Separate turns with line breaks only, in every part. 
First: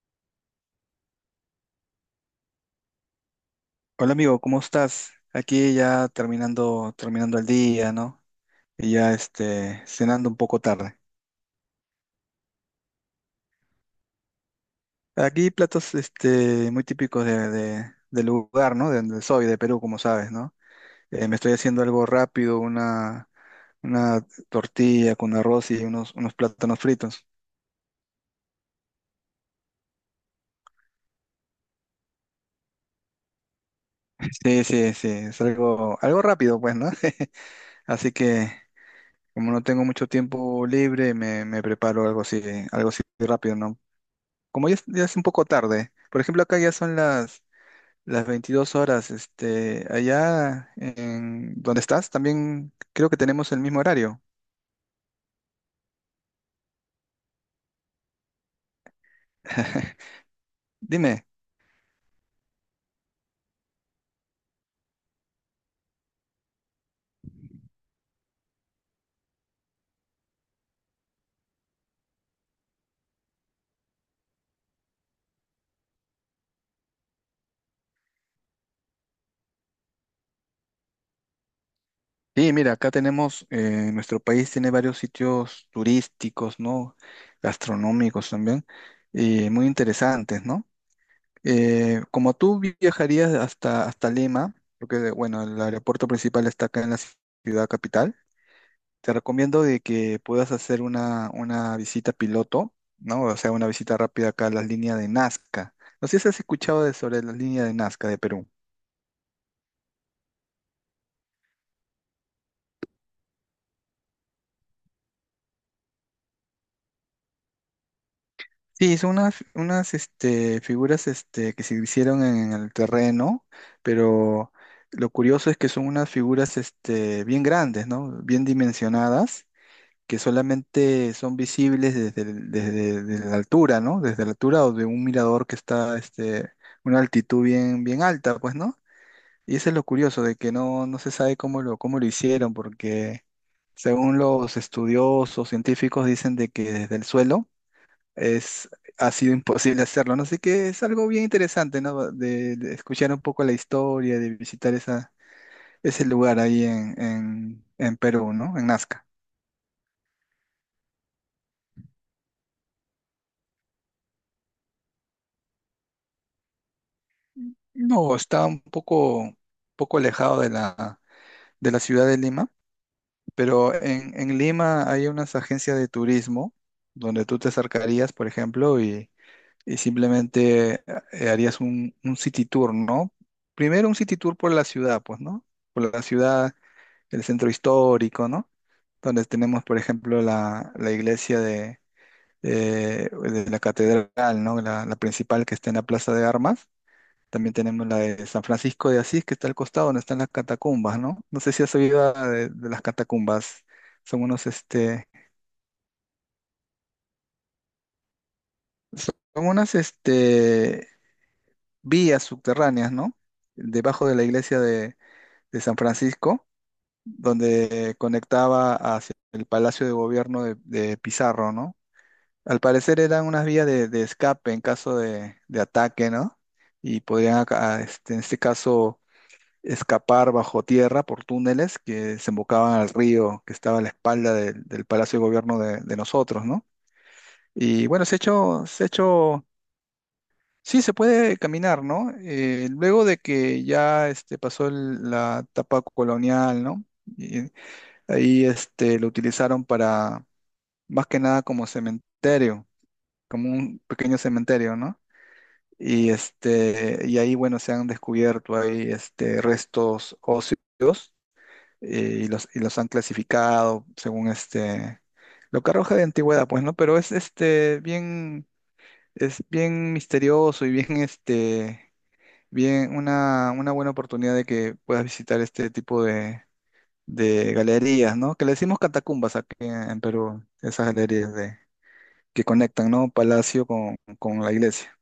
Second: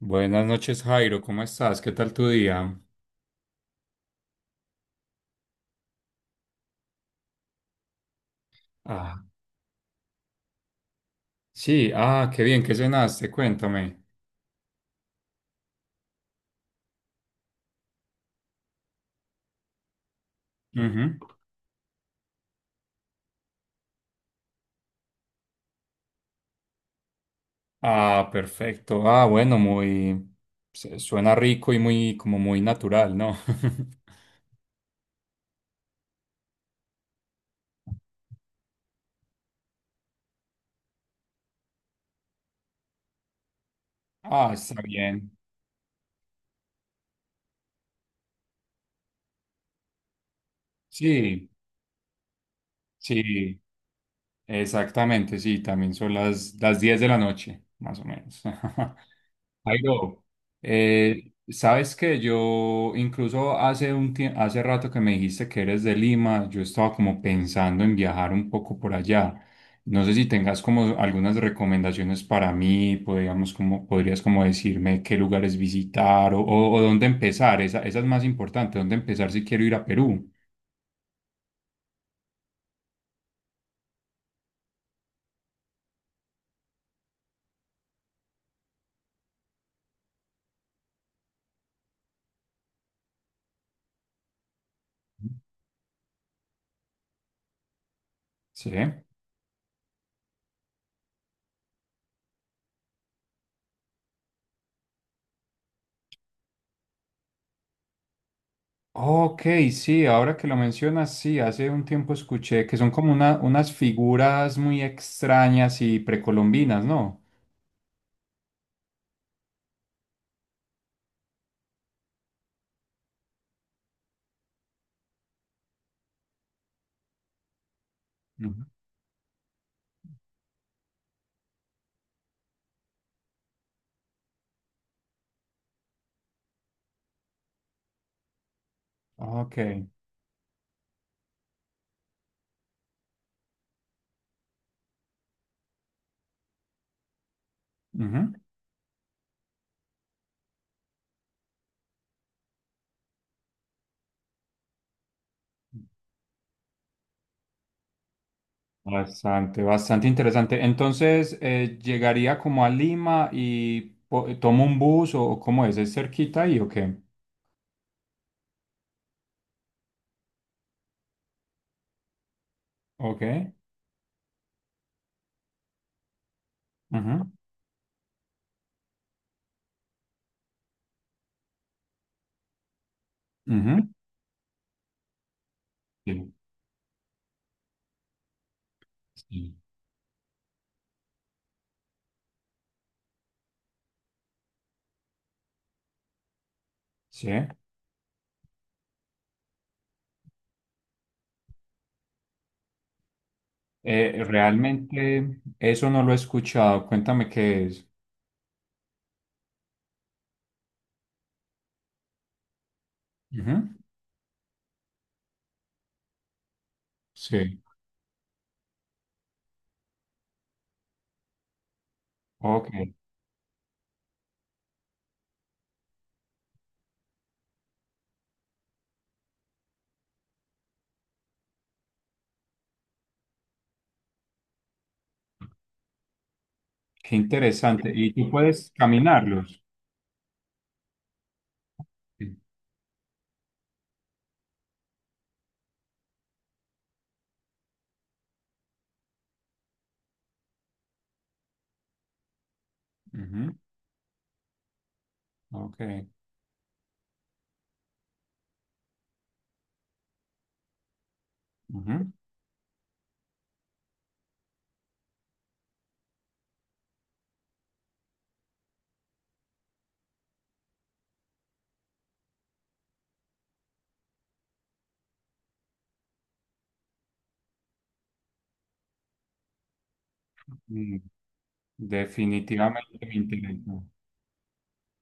Buenas noches, Jairo, ¿cómo estás? ¿Qué tal tu día?
Hola amigo, ¿cómo estás? Aquí ya terminando el día, ¿no? Y ya
Ah,
cenando un poco tarde.
sí, qué bien, ¿qué cenaste? Cuéntame.
Aquí platos muy típicos del lugar, ¿no? De donde soy, de Perú, como sabes, ¿no?
Ujú.
Me estoy haciendo algo rápido, una tortilla con arroz y unos plátanos fritos.
Ah, perfecto. Ah, bueno, Suena rico y muy, como muy natural, ¿no?
Sí, sí, sí, es algo rápido, pues, ¿no? Así que como no tengo mucho tiempo libre, me preparo algo así rápido, ¿no?
Ah,
Como
está
ya es un
bien.
poco tarde, por ejemplo, acá ya son las 22 horas, allá
Sí,
en donde estás, también creo que tenemos el
sí,
mismo horario.
exactamente, sí, también son las 10 de la noche, más o menos. Jairo,
Dime.
sabes que yo incluso hace rato que me dijiste que eres de Lima, yo estaba como pensando en viajar un poco por allá. No sé si tengas como algunas recomendaciones para mí, podrías como decirme qué lugares visitar o dónde empezar. Esa es más importante, dónde empezar si quiero ir a Perú.
Sí, mira, acá tenemos, nuestro país tiene varios sitios turísticos, ¿no? Gastronómicos también, y muy interesantes, ¿no? Como tú viajarías hasta Lima, porque, bueno, el aeropuerto principal está acá en la ciudad capital.
Sí.
Te recomiendo de que puedas hacer una visita piloto, ¿no? O sea, una visita rápida acá a las líneas de Nazca. No sé si has escuchado sobre las líneas de Nazca de Perú.
Ok, sí, ahora que lo mencionas, sí, hace un tiempo escuché que son como unas figuras muy extrañas y precolombinas, ¿no?
Sí, son unas figuras que se hicieron en el terreno, pero lo curioso es que son unas figuras bien grandes, ¿no? Bien
Ujú.
dimensionadas, que solamente son visibles desde la altura, ¿no? Desde la altura o de un mirador que está una altitud bien, bien alta, pues, ¿no?
Ok,
Y eso es lo curioso, de que no, no se sabe cómo lo hicieron, porque según los estudiosos científicos dicen de que desde el suelo
ujú.
es, ha sido imposible hacerlo, ¿no? Así que es algo bien interesante, ¿no? De escuchar un poco la historia, de visitar ese lugar ahí en Perú, ¿no? En Nazca.
Bastante, bastante interesante. Entonces, llegaría como a Lima y tomo un bus o cómo ¿es cerquita ahí o qué?
No, está un poco alejado de la ciudad de Lima,
Ok,
pero en Lima hay unas agencias de turismo donde
ujú,
tú te acercarías, por ejemplo, y simplemente harías un city tour, ¿no?
ujú.
Primero un city tour por la ciudad, pues, ¿no? Por la
Sí,
ciudad, el centro histórico, ¿no? Donde
sí,
tenemos, por ejemplo, la iglesia de la catedral, ¿no? La principal que está en la Plaza de Armas.
sí.
También tenemos la de San Francisco de Asís, que está al costado donde están las catacumbas, ¿no? No sé si has oído de las catacumbas. Son unos, este,
Realmente eso no lo he escuchado, cuéntame qué es.
son unas vías subterráneas, ¿no?
Ujú.
Debajo de la iglesia de San Francisco,
Sí,
donde conectaba hacia el Palacio de Gobierno de Pizarro, ¿no? Al
ok.
parecer eran unas vías de escape en caso de ataque, ¿no? Y podrían, en este caso, escapar bajo tierra por túneles que se embocaban al río que estaba a la espalda del Palacio de Gobierno de nosotros, ¿no?
Qué
Y
interesante.
bueno,
Y
se ha
tú
hecho,
puedes
se ha hecho.
caminarlos.
Sí, se puede caminar, ¿no?
Sí.
Luego de que ya pasó la etapa colonial, ¿no? Y ahí lo utilizaron para, más que nada, como cementerio, como
Ujú.
un pequeño cementerio, ¿no?
Ok.
Y ahí, bueno, se han descubierto ahí restos óseos
Ujú.
y los han clasificado según lo que arroja de antigüedad, pues, ¿no? Pero es bien misterioso y bien Bien, una buena oportunidad de que puedas visitar este tipo de galerías, ¿no? Que le decimos catacumbas aquí en Perú, esas
Mm,
galerías que conectan,
definitivamente
¿no?
me
Palacio
interesa.
con la iglesia.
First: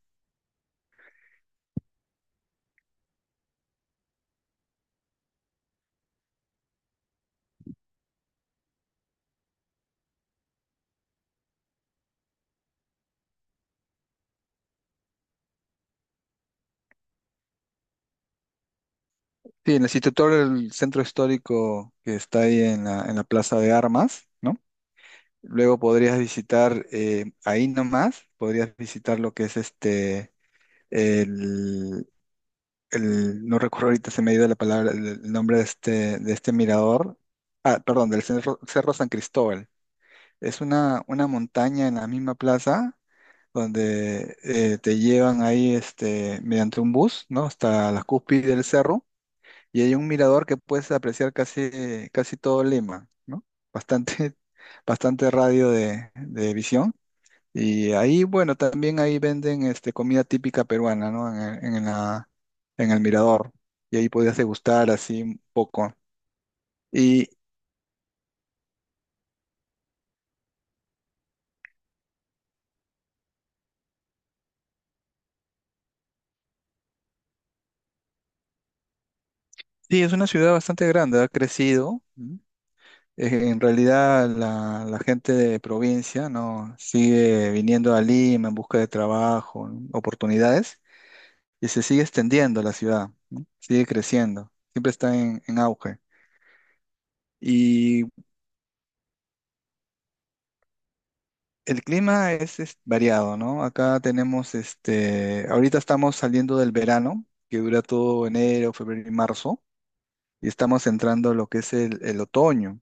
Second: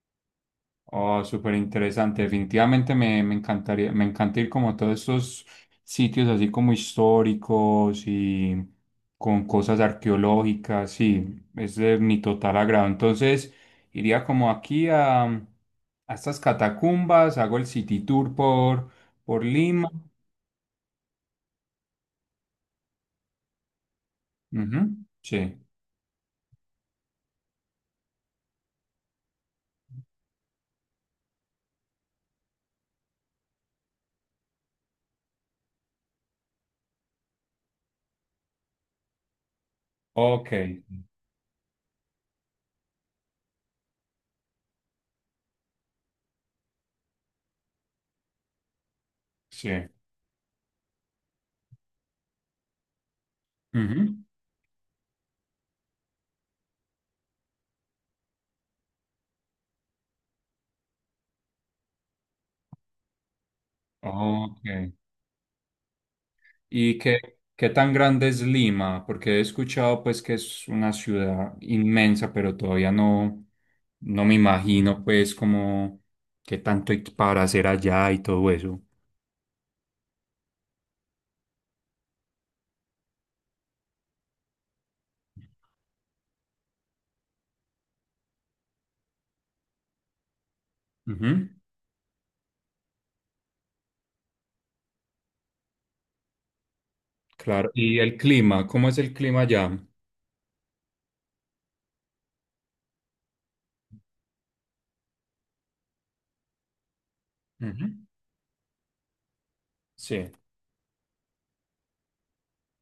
Oh, súper interesante. Definitivamente me encantaría, me encanta ir como a todos esos sitios así como históricos y con cosas arqueológicas. Sí, es de mi total agrado. Entonces, iría como a estas catacumbas, hago el city tour por
Sí, en el
Lima.
instituto del centro histórico que está ahí en la Plaza de Armas, ¿no?
Ujú. Sí.
Luego podrías visitar ahí nomás, podrías visitar lo que es el el, no recuerdo ahorita, se me ha ido la palabra, el nombre de este mirador, perdón, del Cerro San Cristóbal.
Ok,
Es una montaña en la misma plaza donde te llevan ahí mediante un bus, ¿no? Hasta la cúspide del cerro,
sí.
y hay un mirador que puedes apreciar casi, casi todo Lima, ¿no?
Ujú.
Bastante, bastante radio de visión. Y ahí, bueno, también ahí venden comida típica peruana, ¿no? En el Mirador. Y ahí podías degustar
Ok.
así un poco.
¿Y qué,
Y
¿qué tan grande es Lima? Porque he escuchado pues que es una ciudad inmensa, pero todavía no, no me imagino pues como qué tanto hay para hacer allá y todo eso.
sí, es una ciudad bastante grande, ha crecido. ¿M? En realidad la gente de provincia, ¿no? Sigue viniendo a Lima en busca de trabajo, ¿no? Oportunidades,
Ujú.
y se sigue extendiendo la ciudad, ¿no? Sigue creciendo, siempre está en auge.
Claro. ¿Y
Y
el clima? ¿Cómo es el clima allá?
el clima es variado, ¿no? Acá tenemos, ahorita estamos saliendo del verano, que dura
Ujú.
todo enero, febrero y marzo,
Sí.
y estamos entrando a lo que es el otoño.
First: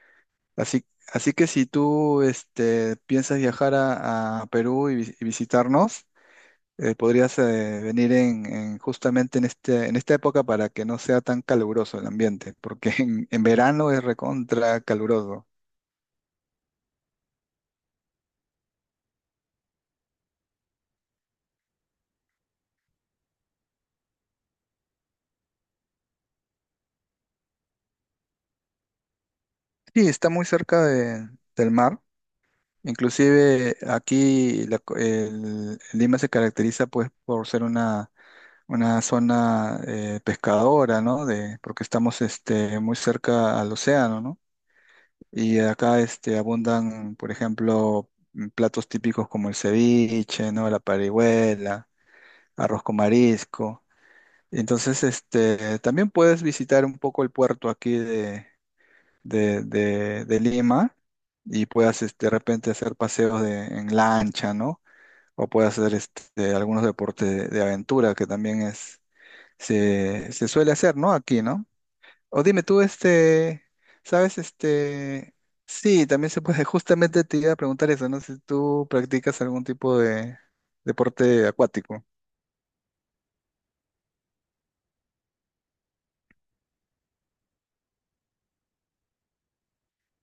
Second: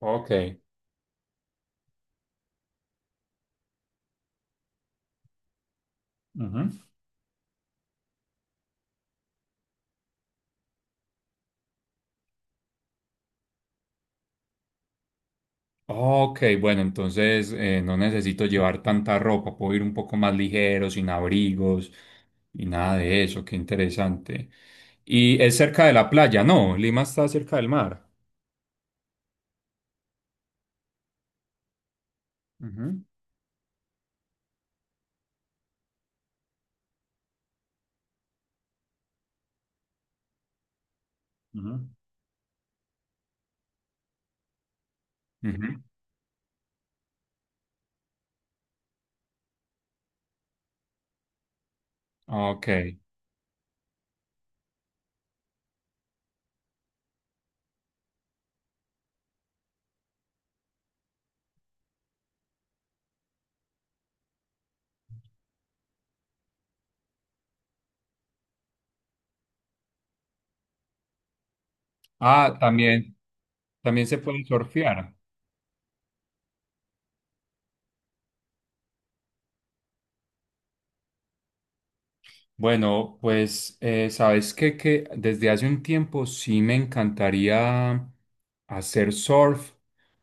Ok.
Así, así que si tú, piensas viajar a Perú y visitarnos,
Ujú.
podrías venir justamente en esta época para que no sea tan caluroso el ambiente, porque en verano es recontra caluroso.
Ok, bueno, entonces no necesito llevar tanta ropa, puedo ir un poco más ligero, sin abrigos y nada de eso, qué interesante. Y es cerca de la playa, no, Lima está cerca del mar.
Sí, está muy cerca del mar.
Ujú,
Inclusive aquí Lima se caracteriza pues por ser una zona pescadora, ¿no? De,
ujú,
porque estamos muy cerca al océano, ¿no? Y
ujú.
acá abundan, por ejemplo, platos típicos como el ceviche, ¿no? La parihuela,
Ok.
arroz con marisco. Entonces, también puedes visitar un poco el puerto aquí de Lima y puedas de repente hacer paseos en lancha, ¿no? O puede hacer algunos deportes de aventura que también se suele hacer, ¿no? Aquí, ¿no? O
Ah,
dime tú,
también, también se
¿sabes?
puede surfear.
Sí, también se puede. Justamente te iba a preguntar eso, ¿no? Si tú practicas algún tipo de deporte acuático.
Bueno, pues sabes que desde hace un tiempo sí me encantaría hacer surf,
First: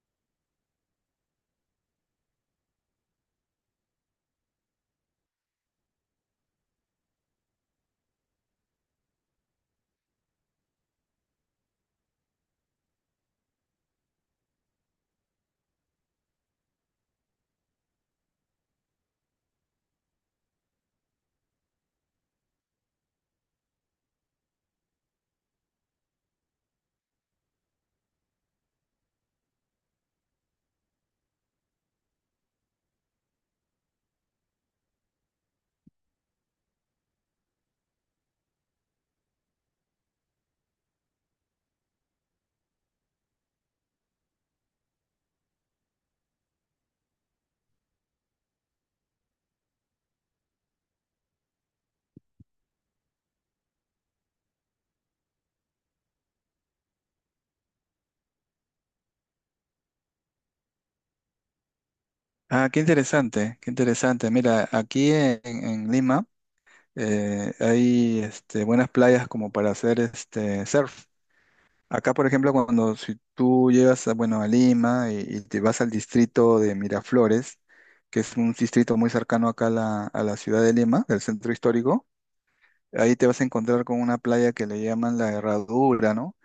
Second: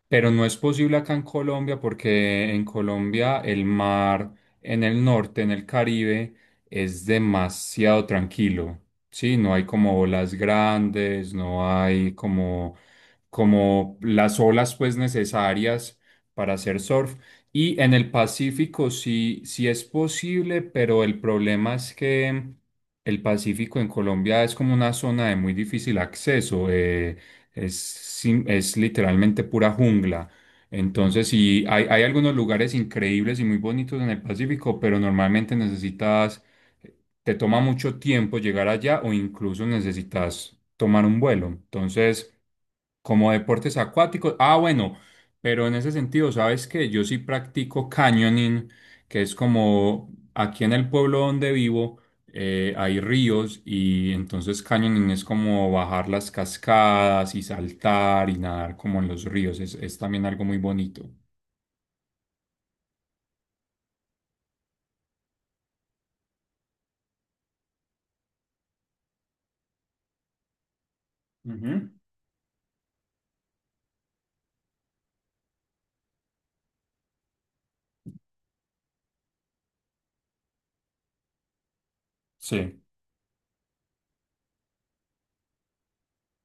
pero no es posible acá en Colombia porque en Colombia el mar en el norte, en el Caribe, es demasiado tranquilo. Sí, no hay como olas grandes, no hay como, como las olas pues necesarias para hacer surf. Y en el Pacífico sí, sí es posible, pero el problema es que el Pacífico en Colombia es como una zona de muy difícil acceso, es literalmente pura jungla. Entonces sí, hay algunos lugares increíbles y muy bonitos en el Pacífico, pero normalmente necesitas, te toma mucho tiempo llegar allá o incluso necesitas tomar un vuelo. Entonces... Como deportes acuáticos. Ah, bueno, pero en ese sentido, sabes que yo sí practico canyoning, que es como aquí en el pueblo donde vivo hay ríos y entonces canyoning es como bajar las cascadas y saltar y nadar como en los ríos. Es también algo muy bonito.
Ah, qué interesante, qué interesante. Mira, aquí en Lima hay buenas playas como para hacer surf.
Ujú.
Acá, por ejemplo, cuando si tú llegas a, bueno, a Lima y te vas al distrito de Miraflores, que es un distrito muy cercano acá a la ciudad de Lima, del centro histórico,
Sí.
ahí te vas a encontrar con una playa que le llaman la Herradura, ¿no?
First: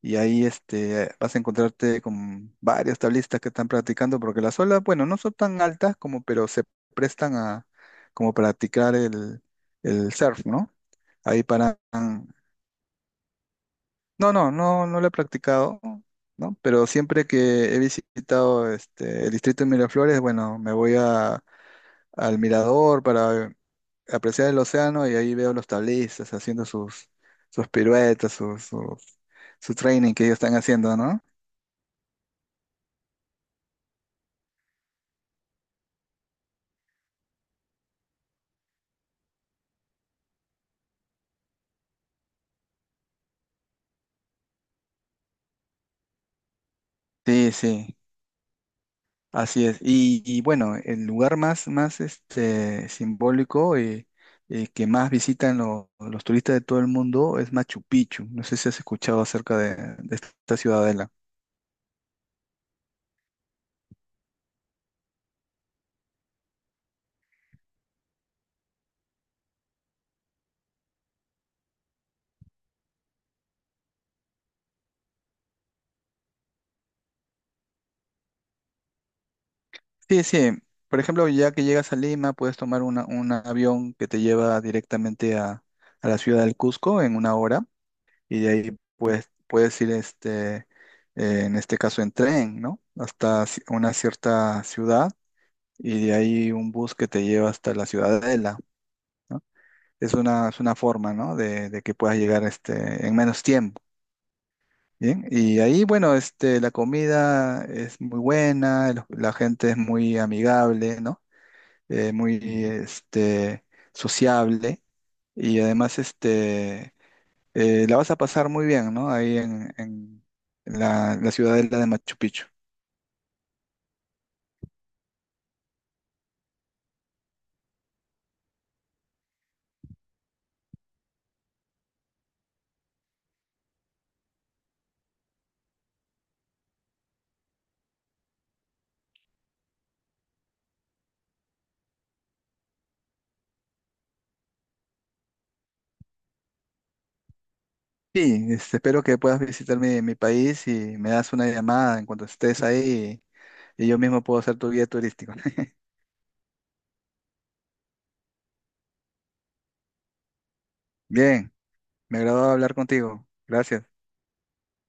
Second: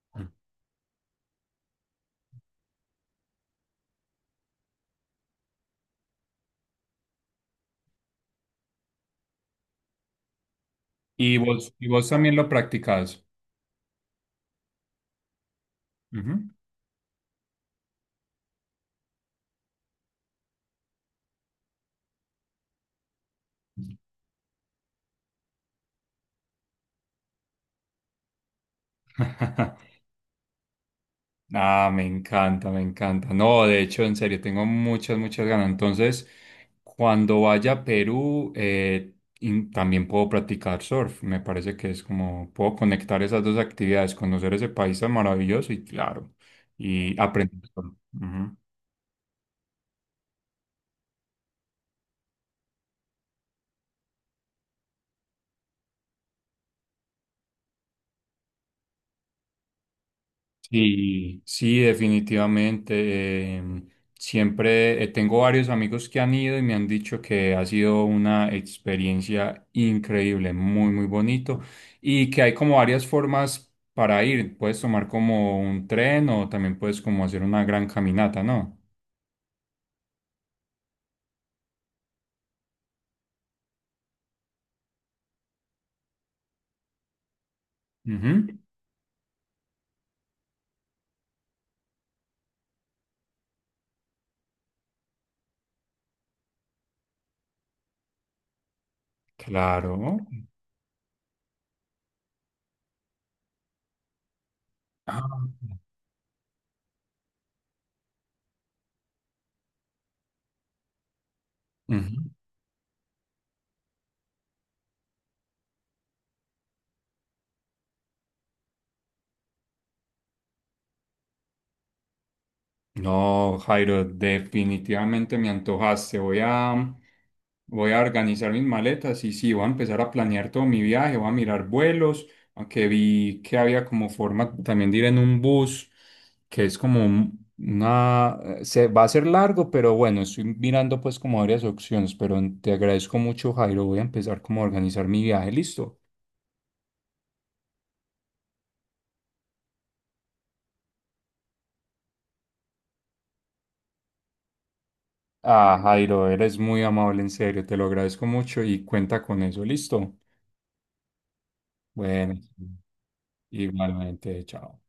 Y ahí vas a encontrarte con varios tablistas que están practicando, porque las olas, bueno, no son tan altas como, pero se prestan a como practicar el surf, ¿no? Ahí paran
Y vos también lo practicás.
No, no, no, no lo he practicado,
Ujú.
¿no? Pero siempre que he visitado el distrito de Miraflores, bueno, me voy al mirador para apreciar el océano y ahí veo los tablistas haciendo sus piruetas, su training que ellos están haciendo, ¿no?
Ah, me encanta, me encanta. No, de hecho, en serio, tengo muchas, muchas ganas. Entonces, cuando vaya a Perú, también puedo practicar surf. Me parece que es como, puedo conectar esas dos actividades, conocer ese país tan maravilloso y claro, y
Sí,
aprender surf.
sí,
Ujú.
así es. Y bueno, el lugar más simbólico y que más visitan los turistas de todo el mundo es Machu Picchu. No sé si has escuchado acerca de esta ciudadela.
Sí, sí, definitivamente. Siempre tengo varios amigos que han ido y me han dicho que ha sido una experiencia increíble, muy, muy bonito y que hay como varias formas para ir. Puedes tomar como un tren o también puedes como hacer una gran caminata, ¿no?
Sí, sí. Por ejemplo, ya que llegas a Lima, puedes tomar un avión que te lleva directamente a la ciudad del Cusco en una hora, y de
Ujú.
ahí puedes ir, en este caso, en tren, ¿no? Hasta una cierta ciudad, y de ahí un bus que te lleva hasta la ciudadela, ¿no?
Claro.
Es una forma, ¿no? De que puedas llegar, en menos tiempo.
Ah,
Bien, y ahí, bueno, la comida es muy buena, la gente es muy amigable, ¿no? eh,
ujú.
muy este, sociable y además la vas a pasar muy bien, ¿no? Ahí en la ciudadela de Machu Picchu.
No, Jairo, definitivamente me antojaste. Voy a organizar mis maletas y sí, voy a empezar a planear todo mi viaje, voy a mirar vuelos, aunque vi que había como forma también de ir en un bus, que es como una, se va a ser largo, pero bueno, estoy mirando pues como varias opciones, pero te agradezco mucho, Jairo. Voy a empezar como a organizar mi viaje, listo.
Sí, espero que puedas visitar mi país y me das una llamada en cuanto estés ahí, y yo mismo puedo ser tu guía turístico.
Ah, Jairo, eres muy amable, en serio, te lo agradezco mucho y cuenta con eso, listo.
Bien, me
Bueno.
agradó hablar contigo. Gracias.
Igualmente, chao.